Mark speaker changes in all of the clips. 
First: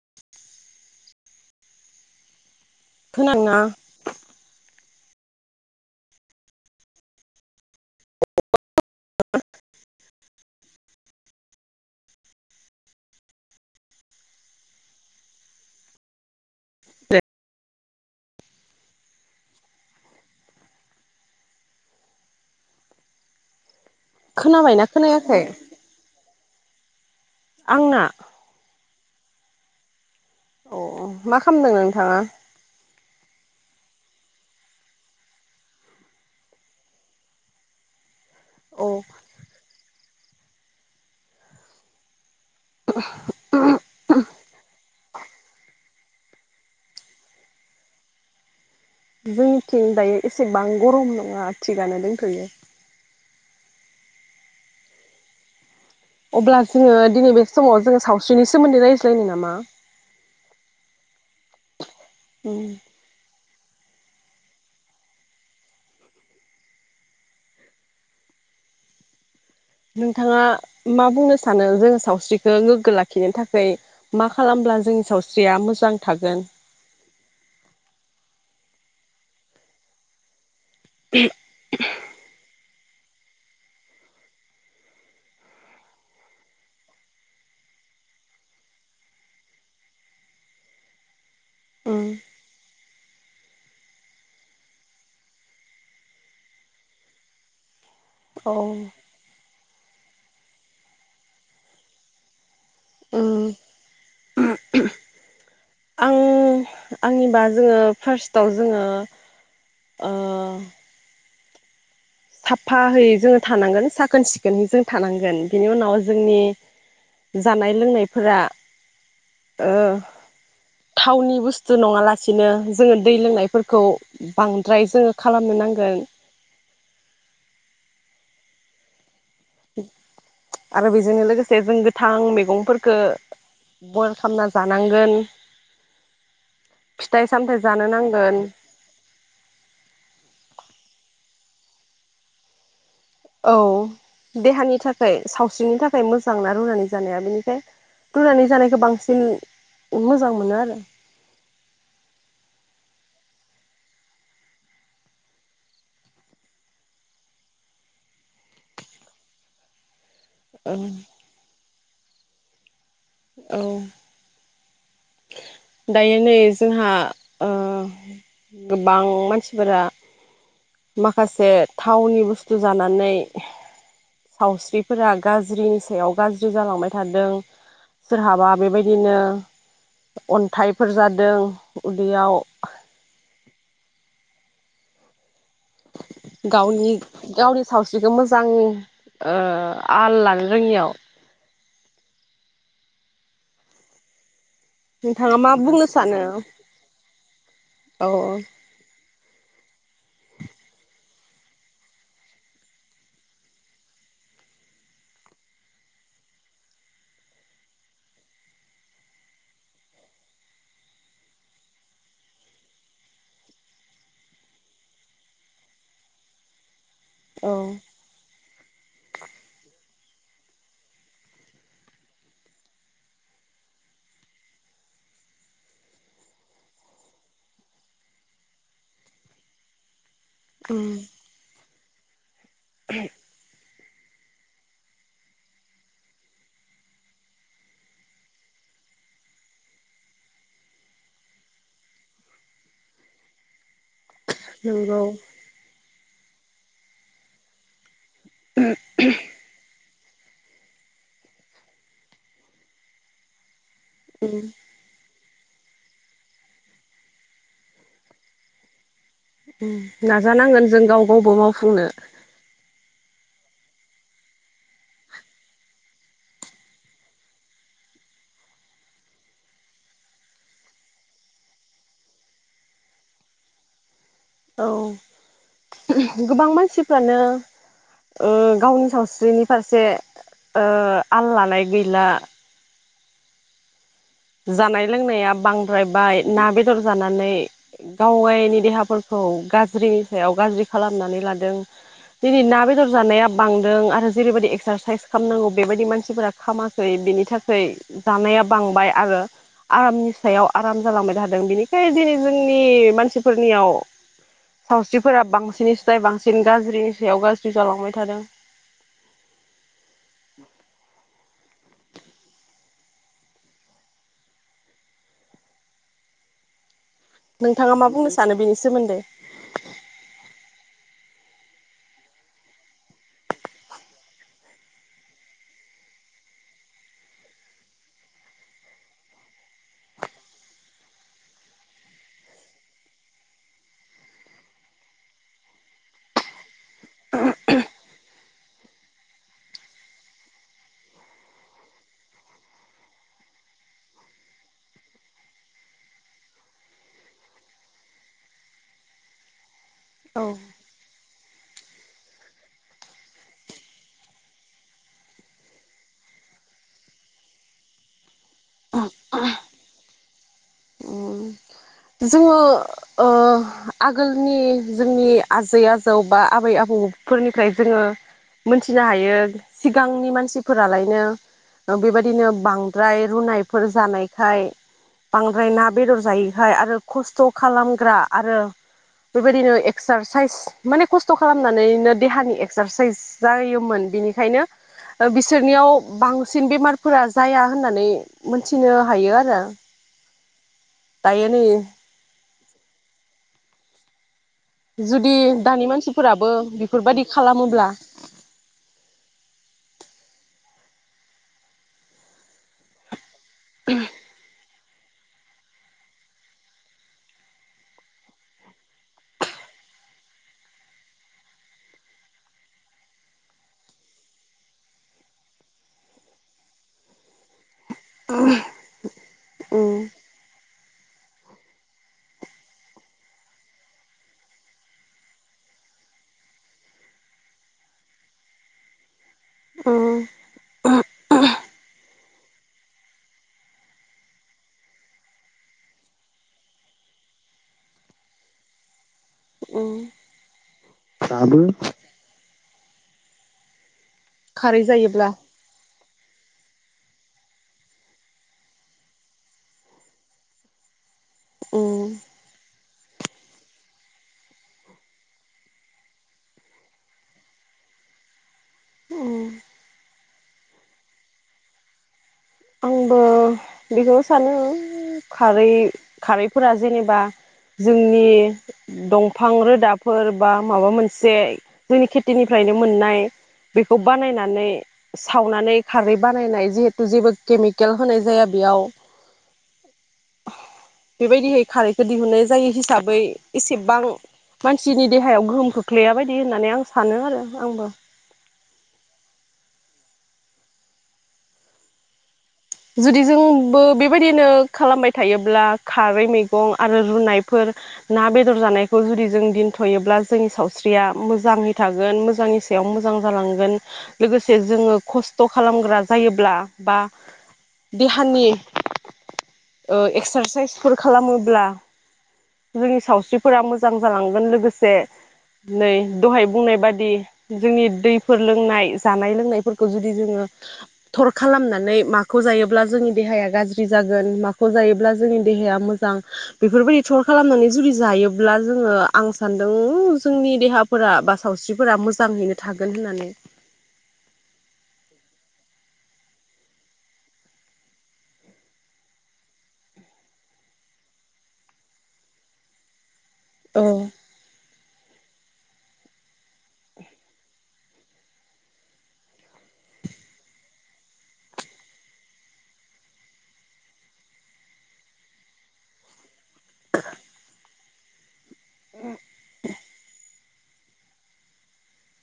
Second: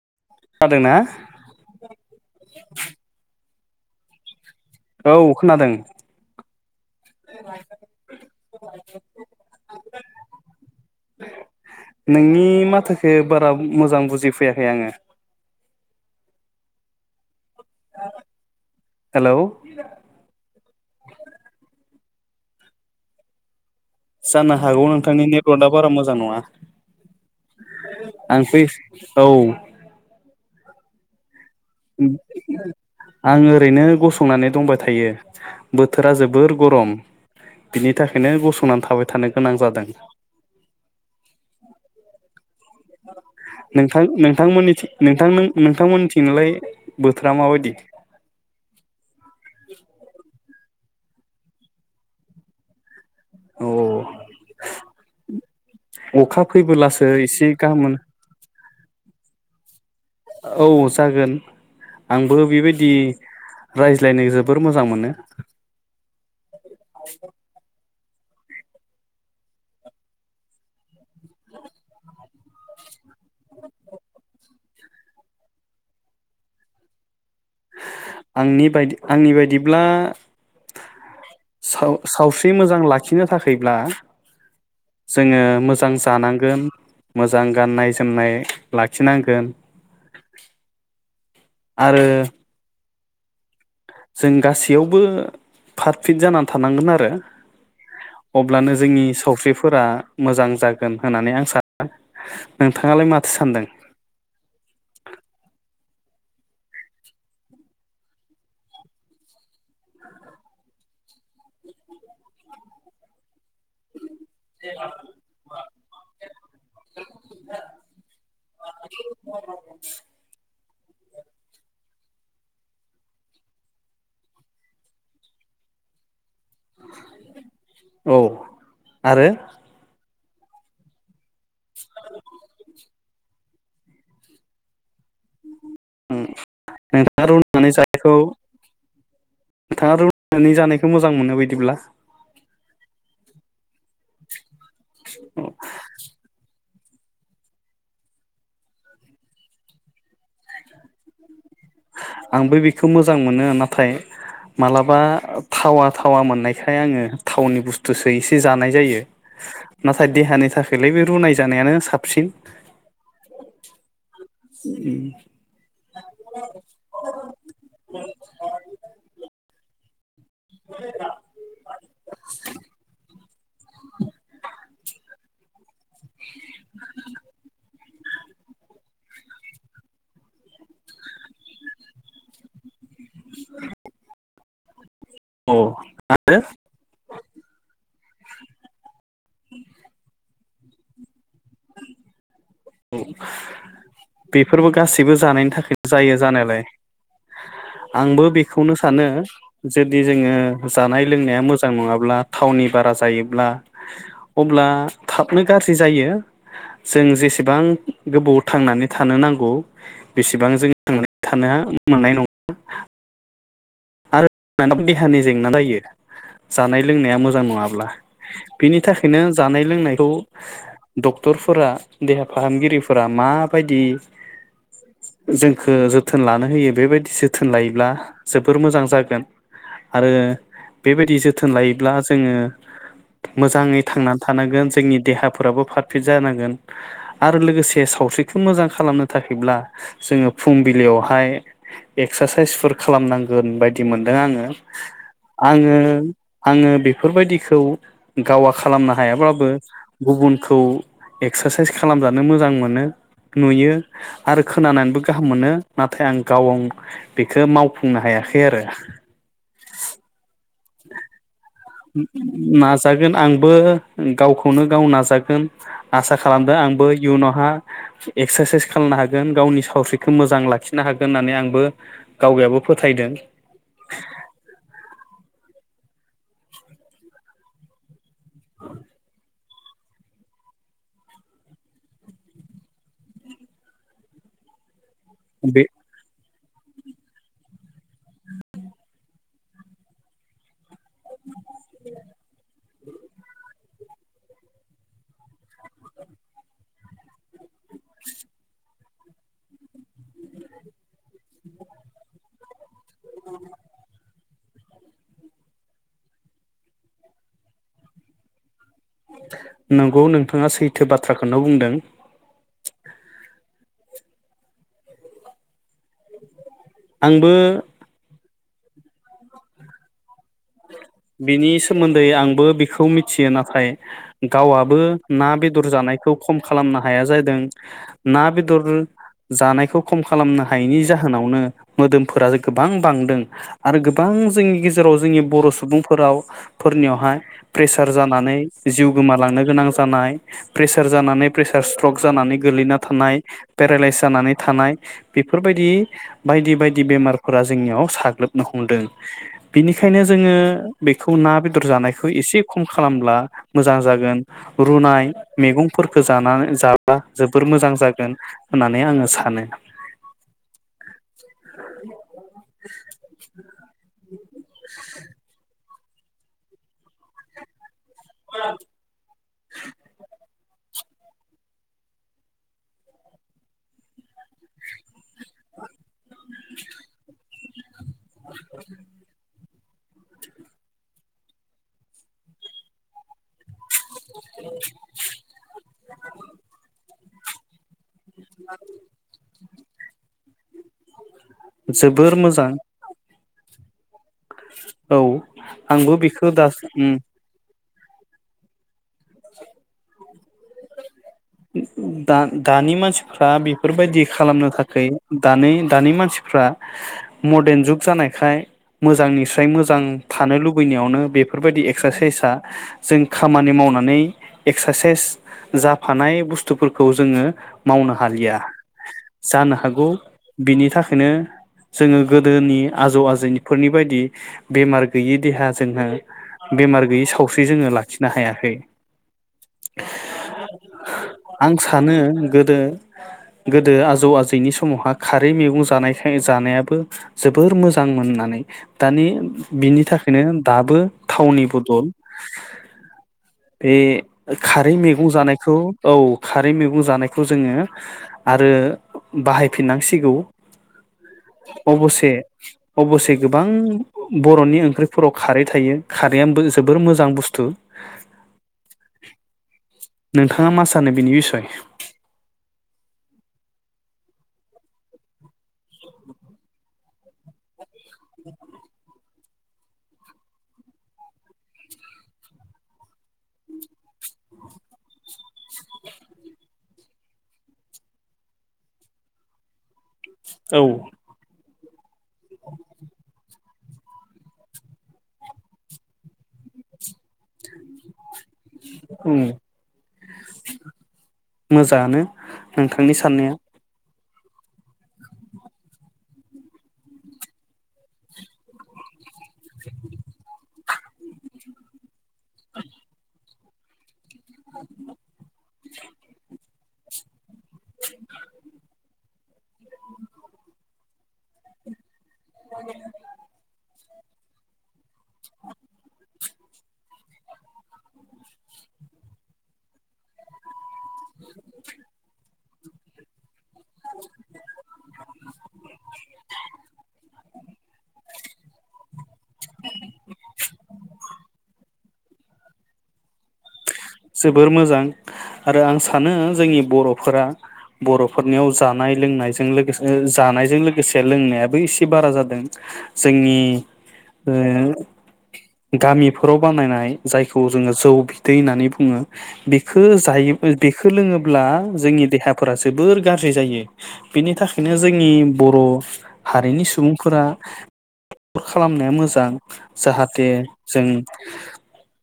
Speaker 1: [unintelligible]
Speaker 2: खोनादोंना
Speaker 1: औ खोनादों नोंनि माथोखो बारा मोजां बुजि फैयाखै आङो। हेलौ जाननो
Speaker 2: खोनाबायना
Speaker 1: हागौ नोंथांनि
Speaker 2: खोनायाखै
Speaker 1: नेटवार्कआ बारा मोजां नङा।
Speaker 2: आंना
Speaker 1: आं फै औ
Speaker 2: अ मा ख
Speaker 1: आंङो ओरैनो गसंनानै दंबाय थायो बोथोरा जोबोर गरम बिनि थाख खायनो
Speaker 2: औ
Speaker 1: गसंनानै थाबाय थानो गोनां जादों। नोंथां नोंथांमोननिथिं नोंथां नोंथांमोननिथिं लाय बोथोरा माबायदि?
Speaker 2: जोंनिथिं दायो एसेबां गरम नङा थिगानो दोंथयो।
Speaker 1: औ औ अखा
Speaker 2: अब्ला जोङो
Speaker 1: फैबोलासो
Speaker 2: दिनै बे
Speaker 1: एसे गाहाम
Speaker 2: समाव
Speaker 1: मोनो।
Speaker 2: जोङो सावस्रिनि सोमोन्दै रायज्लायनो नामा?
Speaker 1: औ जागोन। आंबो
Speaker 2: उम
Speaker 1: बेबायदि रायज्लायनो जोबोर मोजां मोनो। [unintelligible]
Speaker 2: नोंथाङा मा बुंनो सानो जोङो सावस्रिखौ गोगो ला खिनो थाखाय मा खालामब्ला जोंनि सावस्रिया मोजां थागोन।
Speaker 1: आंनि बायदि आंनि बायदिब्ला। साव सावस्रि मोजां लाखि खिनो थाखायब्ला जोङो मोजां जानांगोन मोजां गाननाय जोमनाय लाखिनांगोन।
Speaker 2: उम
Speaker 1: आरो जों गासैयावबो पाट पिट जानानै थानांगोन आरो।
Speaker 2: औ
Speaker 1: अब्लानो जोंनि सावस्रिफो फोरा मोजां जागोन होननानै आं सानो नोंथाङालाय माथो
Speaker 2: उम
Speaker 1: सानदों?
Speaker 2: आं आंनिबा जोङो फार्स्टआव जोङो ओ साफाहै जोङो थानांगोन साखोन सिखोनै जों थानांगोन बिनि उनाव जोंनि जानाय लोंनायफोरा ओ थावनि बुस्थु नङाला सिनो जोङो दै लोंनायफोरखौ बांद्राय जोङो खालामनो नांगोन
Speaker 1: औ आरो
Speaker 2: आरो बिजों लोगो से जों गोथां मैगंफोरखो बयल खालामना जानांगोन
Speaker 1: नोंथाङा
Speaker 2: फिथाइ सामथाइ
Speaker 1: रुनानै
Speaker 2: जानो
Speaker 1: जानायखौ
Speaker 2: नांगोन
Speaker 1: नोंथाङा रुनानै जानायखो मोजां मोनो बिदिब्ला
Speaker 2: औ देहानि थाखाय सावस्रिनि थाखाय मोजां ना रुनानै जानाया बेनिखाय रुनानै जानायखौ बांसिन मोजां मोनो आरो
Speaker 1: आंबो बेखौ मोजां मोनो नाथाय मालाबा थावा थावा मोननायखाय आङो थावनि बुस्थुसो एसे जानाय जायो ना थाय देहानि थाखायलाय बे रुनाय जानायानो साब सिन
Speaker 2: औ दायो नै जोंहा ओ गोबां मानसिफोरा माखासे थावनि बुस्थु जानानै सावस्रिफोरा गाज्रिनि सायाव गाज्रि जालांबाय थादों सोरहाबा बेबायदिनो अन्थाइफोर जादों उदैयाव
Speaker 1: [inaudible] अ आरो
Speaker 2: गावनि-गावनि सावस्रि खौ मोजां ओ आलला रोङियाव
Speaker 1: औ बेफोरबो गासैबो
Speaker 2: नोंथाङा
Speaker 1: जानायनि
Speaker 2: मा बुंनो
Speaker 1: थाखायनो जायो
Speaker 2: सानो
Speaker 1: जानायालाय
Speaker 2: औ औ
Speaker 1: आंबो बेखौनो सानो। जुदि जोङो जानाय लोंनाया मोजां नङाब्ला थावनि बारा जायोब्ला अब्ला थाबनो गाज्रि जायो जों जेसे बां गोबाव थांनानै थानो नांगौ बेसेबां जों थांनानै थानो मोननाय नङा। आरो देहानि जेंना जायो जानाय लोंनाया मोजां
Speaker 2: औ
Speaker 1: नङाब्ला। बिनि थाखायनो जानाय लोंनायखौ डक्टरफोरा देहा फाहामगिरिफोरा माबायदि जोंखौ जोथोन लानो होयो बेबायदि जोथोन लायोब्ला जोब बोर मोजां जागोन। आरो
Speaker 2: उम
Speaker 1: बेबायदि जोथोन लायो ब्ला जोङो। मोजाङै थांनानै थानांगोन जोंनि देहाफोराबो पारफेक्ट जानांगोन आरो लोगोसे सावस्रिखौ मोजां खालामनो थाखायब्ला जोङो फुंबिलियावहाय एक्सारसाइसफोर खालामनां गोन बाय दि मोनदों आङो
Speaker 2: नंगौ
Speaker 1: आङो आङो बेफोरबायदिखौ गावा खालामनो हायाब्लाबो गुबुनखौ एक्सारसाइस खालामजानो मोजां मोनो नुयो।
Speaker 2: उम
Speaker 1: आरो खोनानानैबो गाह हाम मोनो नाथाय आं गावा बेखौ मावफुंनो हाया खै आरो
Speaker 2: उम नाजानांगोन जों गाव गावबा बो माव
Speaker 1: ओम नाजागोन। आंबो गावखौनो गाव नाजागोन आसा खालामदों आंबो इयुनावहा एक्सारसाइस खालामनो हागोन गावनि सावस्रिखौ मोजां लाखिनो हागोन होननानै आंबो गावयाबो फोथायदों।
Speaker 2: औ गोबां मानसिफ्रानो ओ गावनि सावस्रिनि फारसे ओ आल लानाय गैला। जानाय लोंनाया
Speaker 1: बे
Speaker 2: बांद्रायबाय। ना बेदर जानानै गाव गायनि देहाफोरखौ गाज्रिनि सायाव गाज्रि खालामनानै लादों। दिनै ना बेदर जानाया बांदों आथ जेरैबायदि एक्सारसाइस खालामनांगौ बेबायदि मानसिफोरा खामाखै बेनि था खै जानाया बां आरो आरामनि सायाव आराम जालांबाय थादों बेनिखायनो दिनै जोंनि मानसिफोरनियाव सावस्रिफोरा बांसिनस्राय बांसिन गाज्रिनि सायाव गाज्रि जालांबाय थादों।
Speaker 1: नंगौ नोंथाङा सैथो बाथ्रा खौनो बुंदों। आंबो
Speaker 2: नोंथाङा मा बुंनो सा सानो बिनि सोमोन्दै।
Speaker 1: बिनि सोमोन्दै आंबो बेखौ मिथियो नाथाय गावआबो ना बेदर जानायखौ खम खालामनो हाया जादों। ना बेदर जानायखौ खम खालामनो हायैनि जाहोनावनो मोदोमफोरा गोबां बांदों आरो गोबां जोंनि गेजेराव जोंनि बर' सुबुं फोराव फोरनियावहाय प्रेसार जानानै जिउ गोमालांनो गोनां जानाय प्रेसार जानानै प्रेसार स्ट्रक जानानै गोग्लैना थानाय पेरालाइस जानानै थानाय बेफोरबायदि बायदि बायदि बेमारफोरा जोंनियाव साग्लोबनो हमदों। बिनिखायनो
Speaker 2: औ
Speaker 1: जोङो बेखौ ना बेदर जानायखौ एसे खम खालामब्ला मोजां जागोन रुनाय मैगंफोरखौ जानानै जाब्ला जोबोर मोजां जागोन होननानै आङो सानो ।
Speaker 2: जोङो ओ आगोलनि जोंनि आजै आज जौ बा आबै आबौफोरनिफ्राय जोङो मोनथिनो हायो सिगांनि मानसि फोरालायनो बेबायदिनो बांद्राय रुनायफोर जानायखाय बांद्राय ना बेदर जायो आरो खस्थ खालाम ग्रा आरो बेबायदिनो एक सारसाइ माने खस्थ खालामनानैनो देहानि एक्सारसाइस जायो मोन बिनिखायनो बिसोरनियाव बांसिन बेमारफोरा जाया होननानै मोनथिनो हायो आरो दायो नै
Speaker 1: जोबोर मोजां । [inaudible]
Speaker 2: जुदि दानि
Speaker 1: आंबो
Speaker 2: मानसिफोराबो
Speaker 1: बेखौ दा
Speaker 2: बेफोरबायदि खालामोब्ला
Speaker 1: दा-दानि मानसि फ्रा बेफोरबायदि खालामनो थाख खै दानि दानि मानसिफ्रा मदेन जुग जानायखाय मोजांनिफ्राय मोजां थानो लुबैनायावनो बेफोरबायदि एक्सारसाइसआ जों खामानि मावनानै एक्सारसाइस जा हानाय बुस्थुफोरखौ जोङो मावनो हालिया । जानो हागौ बिनि थाखायनो जोङो गोदोनि आजौ आजैफोरनि फोरनि बायदि बेमार गैयै देहा जोंनो बेमार गैयै सावस्रि जोङो लाखिनो हायाखै
Speaker 2: उम ।
Speaker 1: आं सानो गोदो गोदो आजौ आजैनि समावहा खारै मैगं जानायखाय जानायाबो जोबोर मोजांमोननानै दानि बिनि थाखायनो दाबो
Speaker 2: दाबो
Speaker 1: थावनि बदल बे खारै मैगं जानाय औ खारै मैगं जानायखौ जोङो आरो बाहायफिननांसिगौ
Speaker 2: उम
Speaker 1: अबसे अबसे गोबां बरनि ओंख्रिफोराव खारै थायो खारैआ जोबोर मोजां बुस्थु
Speaker 2: उम
Speaker 1: नोंथाङा मा सानो बिनि बिसय?
Speaker 2: आंबो बेखौ सानो खारै खारैफोरा जेनेबा जोंनि दं फां रोदाफोर बा माबा मोनसे जोंनि खेथिनिफ्रायनो मोननाय बेखौ बानायनानै सावनानै खारै बानायनाय जे जेबो केमिकेल होननाय जाया बेयाव
Speaker 1: औ
Speaker 2: बेबायदिहै खारै दिहुनाय जायो हिसाबै एसेबां मानसिनि देहायाव गोहोम खोख्लैया बायदि होननानै आं सानो आरो आंबो।
Speaker 1: उम मोजाङानो। नोंथांनि
Speaker 2: जुदि
Speaker 1: साननाया
Speaker 2: जोंबो बे- बेबायदिनो खालामबाय थायोब्ला खारै मैगं आरो रुनायफोर ना बेदर जानायखौ जुदि जों दोनथयोब्ला जोंनि सावस्रिया मोजाङै थागोन मोजाङै सायाव मोजां जालांगोन लोगोसे जोङो खस्थ खालामग्रा जायोब्ला बा। देहानि ओ एक्सारसाइसफोर खालामोब्ला जोंनि सावस्रिफोरा मोजां जालांगोन लोगोसे नै दहाय बुंनाय बादि जोंनि दैफोर लोंनाय जानाय लोंनायफोरखौ जुदि जोङो थर खालामनानै माखौ जायोब्ला जोंनि देहाया गाज्रि जागोन माखौ जायोब्ला जोंनि देहाया मोजां बेफोरबायदि थर खालामनानै जुदि जायोब्ला जोङो आं सानदों जोंनि देहाफोरा बा सावस्रिफोरा मोजाङैनो थागोन होननानै
Speaker 1: जोबोर मोजां आरो आं सानो जोंनि बर'फोरा बर'फोरनि याव जानाय लोंनायजों लोगोसे जानायजों लोगोसे लोंनायाबो एसे बारा जादों। जोंनि
Speaker 2: औ
Speaker 1: ओ। गामिफोराव बानायनाय जायखौ जोङो जौ बिदै होननानै बुङो। बुङो बेखौ जायो बेखौ जायो लोङोब्ला जोंनि देहाफोरा जोबोर गाज्रि जायो बेनि थाखायनो जोंनि बर' हारिनि सुबुंफोरा खालामनाया मोजां जाहाथे जों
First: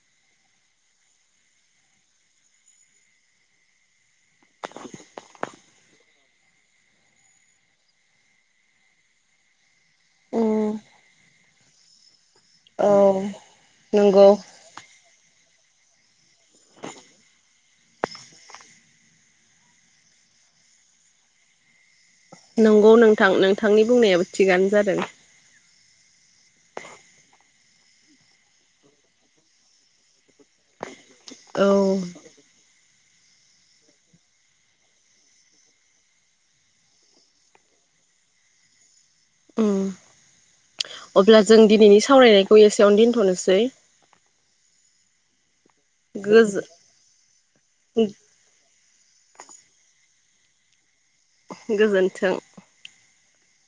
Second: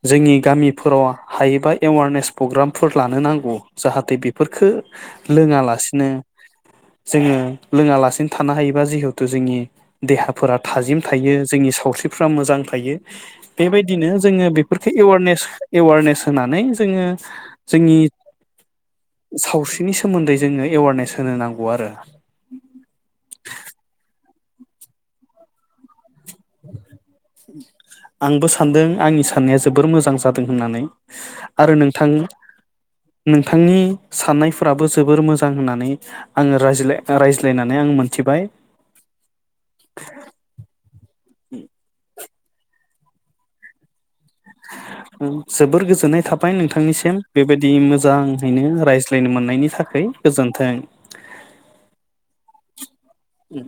Speaker 1: जोंनि गामिफोराव हायोबा एवारनेस प्रग्रामफोर लानो नांगौ जाहाथे बेफोरफोरखो लोङालासिनो जोङो लोङालासिनो थानो हायोबा जिहेथु जोंनि देहाफोरा थाजिम थायो जोंनि सावस्रि फ्रा मोजां
Speaker 2: औ
Speaker 1: थायो बेबायदिनो
Speaker 2: नंगौ
Speaker 1: जोङो बेफोरखौ एवारनेस एवर्नेस होनानै जोङो जोंनि सावस्रिनि सोमोन्दै जोङो एवारनेस होनो नांगौ आरो।
Speaker 2: नंगौ नोंथां नोंथांनि बुंनायाबो थिगानो जादों।
Speaker 1: [inaudible] आंबो सानदों आंनि साननाया जोबोर मोजां जादों होननानै। आरो
Speaker 2: औ
Speaker 1: नोंथां नोंथांनि साननायफोराबो जोबोर मोजां होननानै आङो रायज्ला‌-रायज्लायनानै आं मोनथिबाय।
Speaker 2: उम। अब्ला जों दिनैनि सावरायनाय एसेयावनो दिनथनोसै।
Speaker 1: उम। जोबोर गोजोननाय थाबाय
Speaker 2: गोजो
Speaker 1: नोंथांनिसिम बेबायदि मोजाङैनो रायज्लाय [unintelligible] मोननायनि थाखै गोजोन्थों।
Speaker 2: गोजोन्थों।
Speaker 1: उम।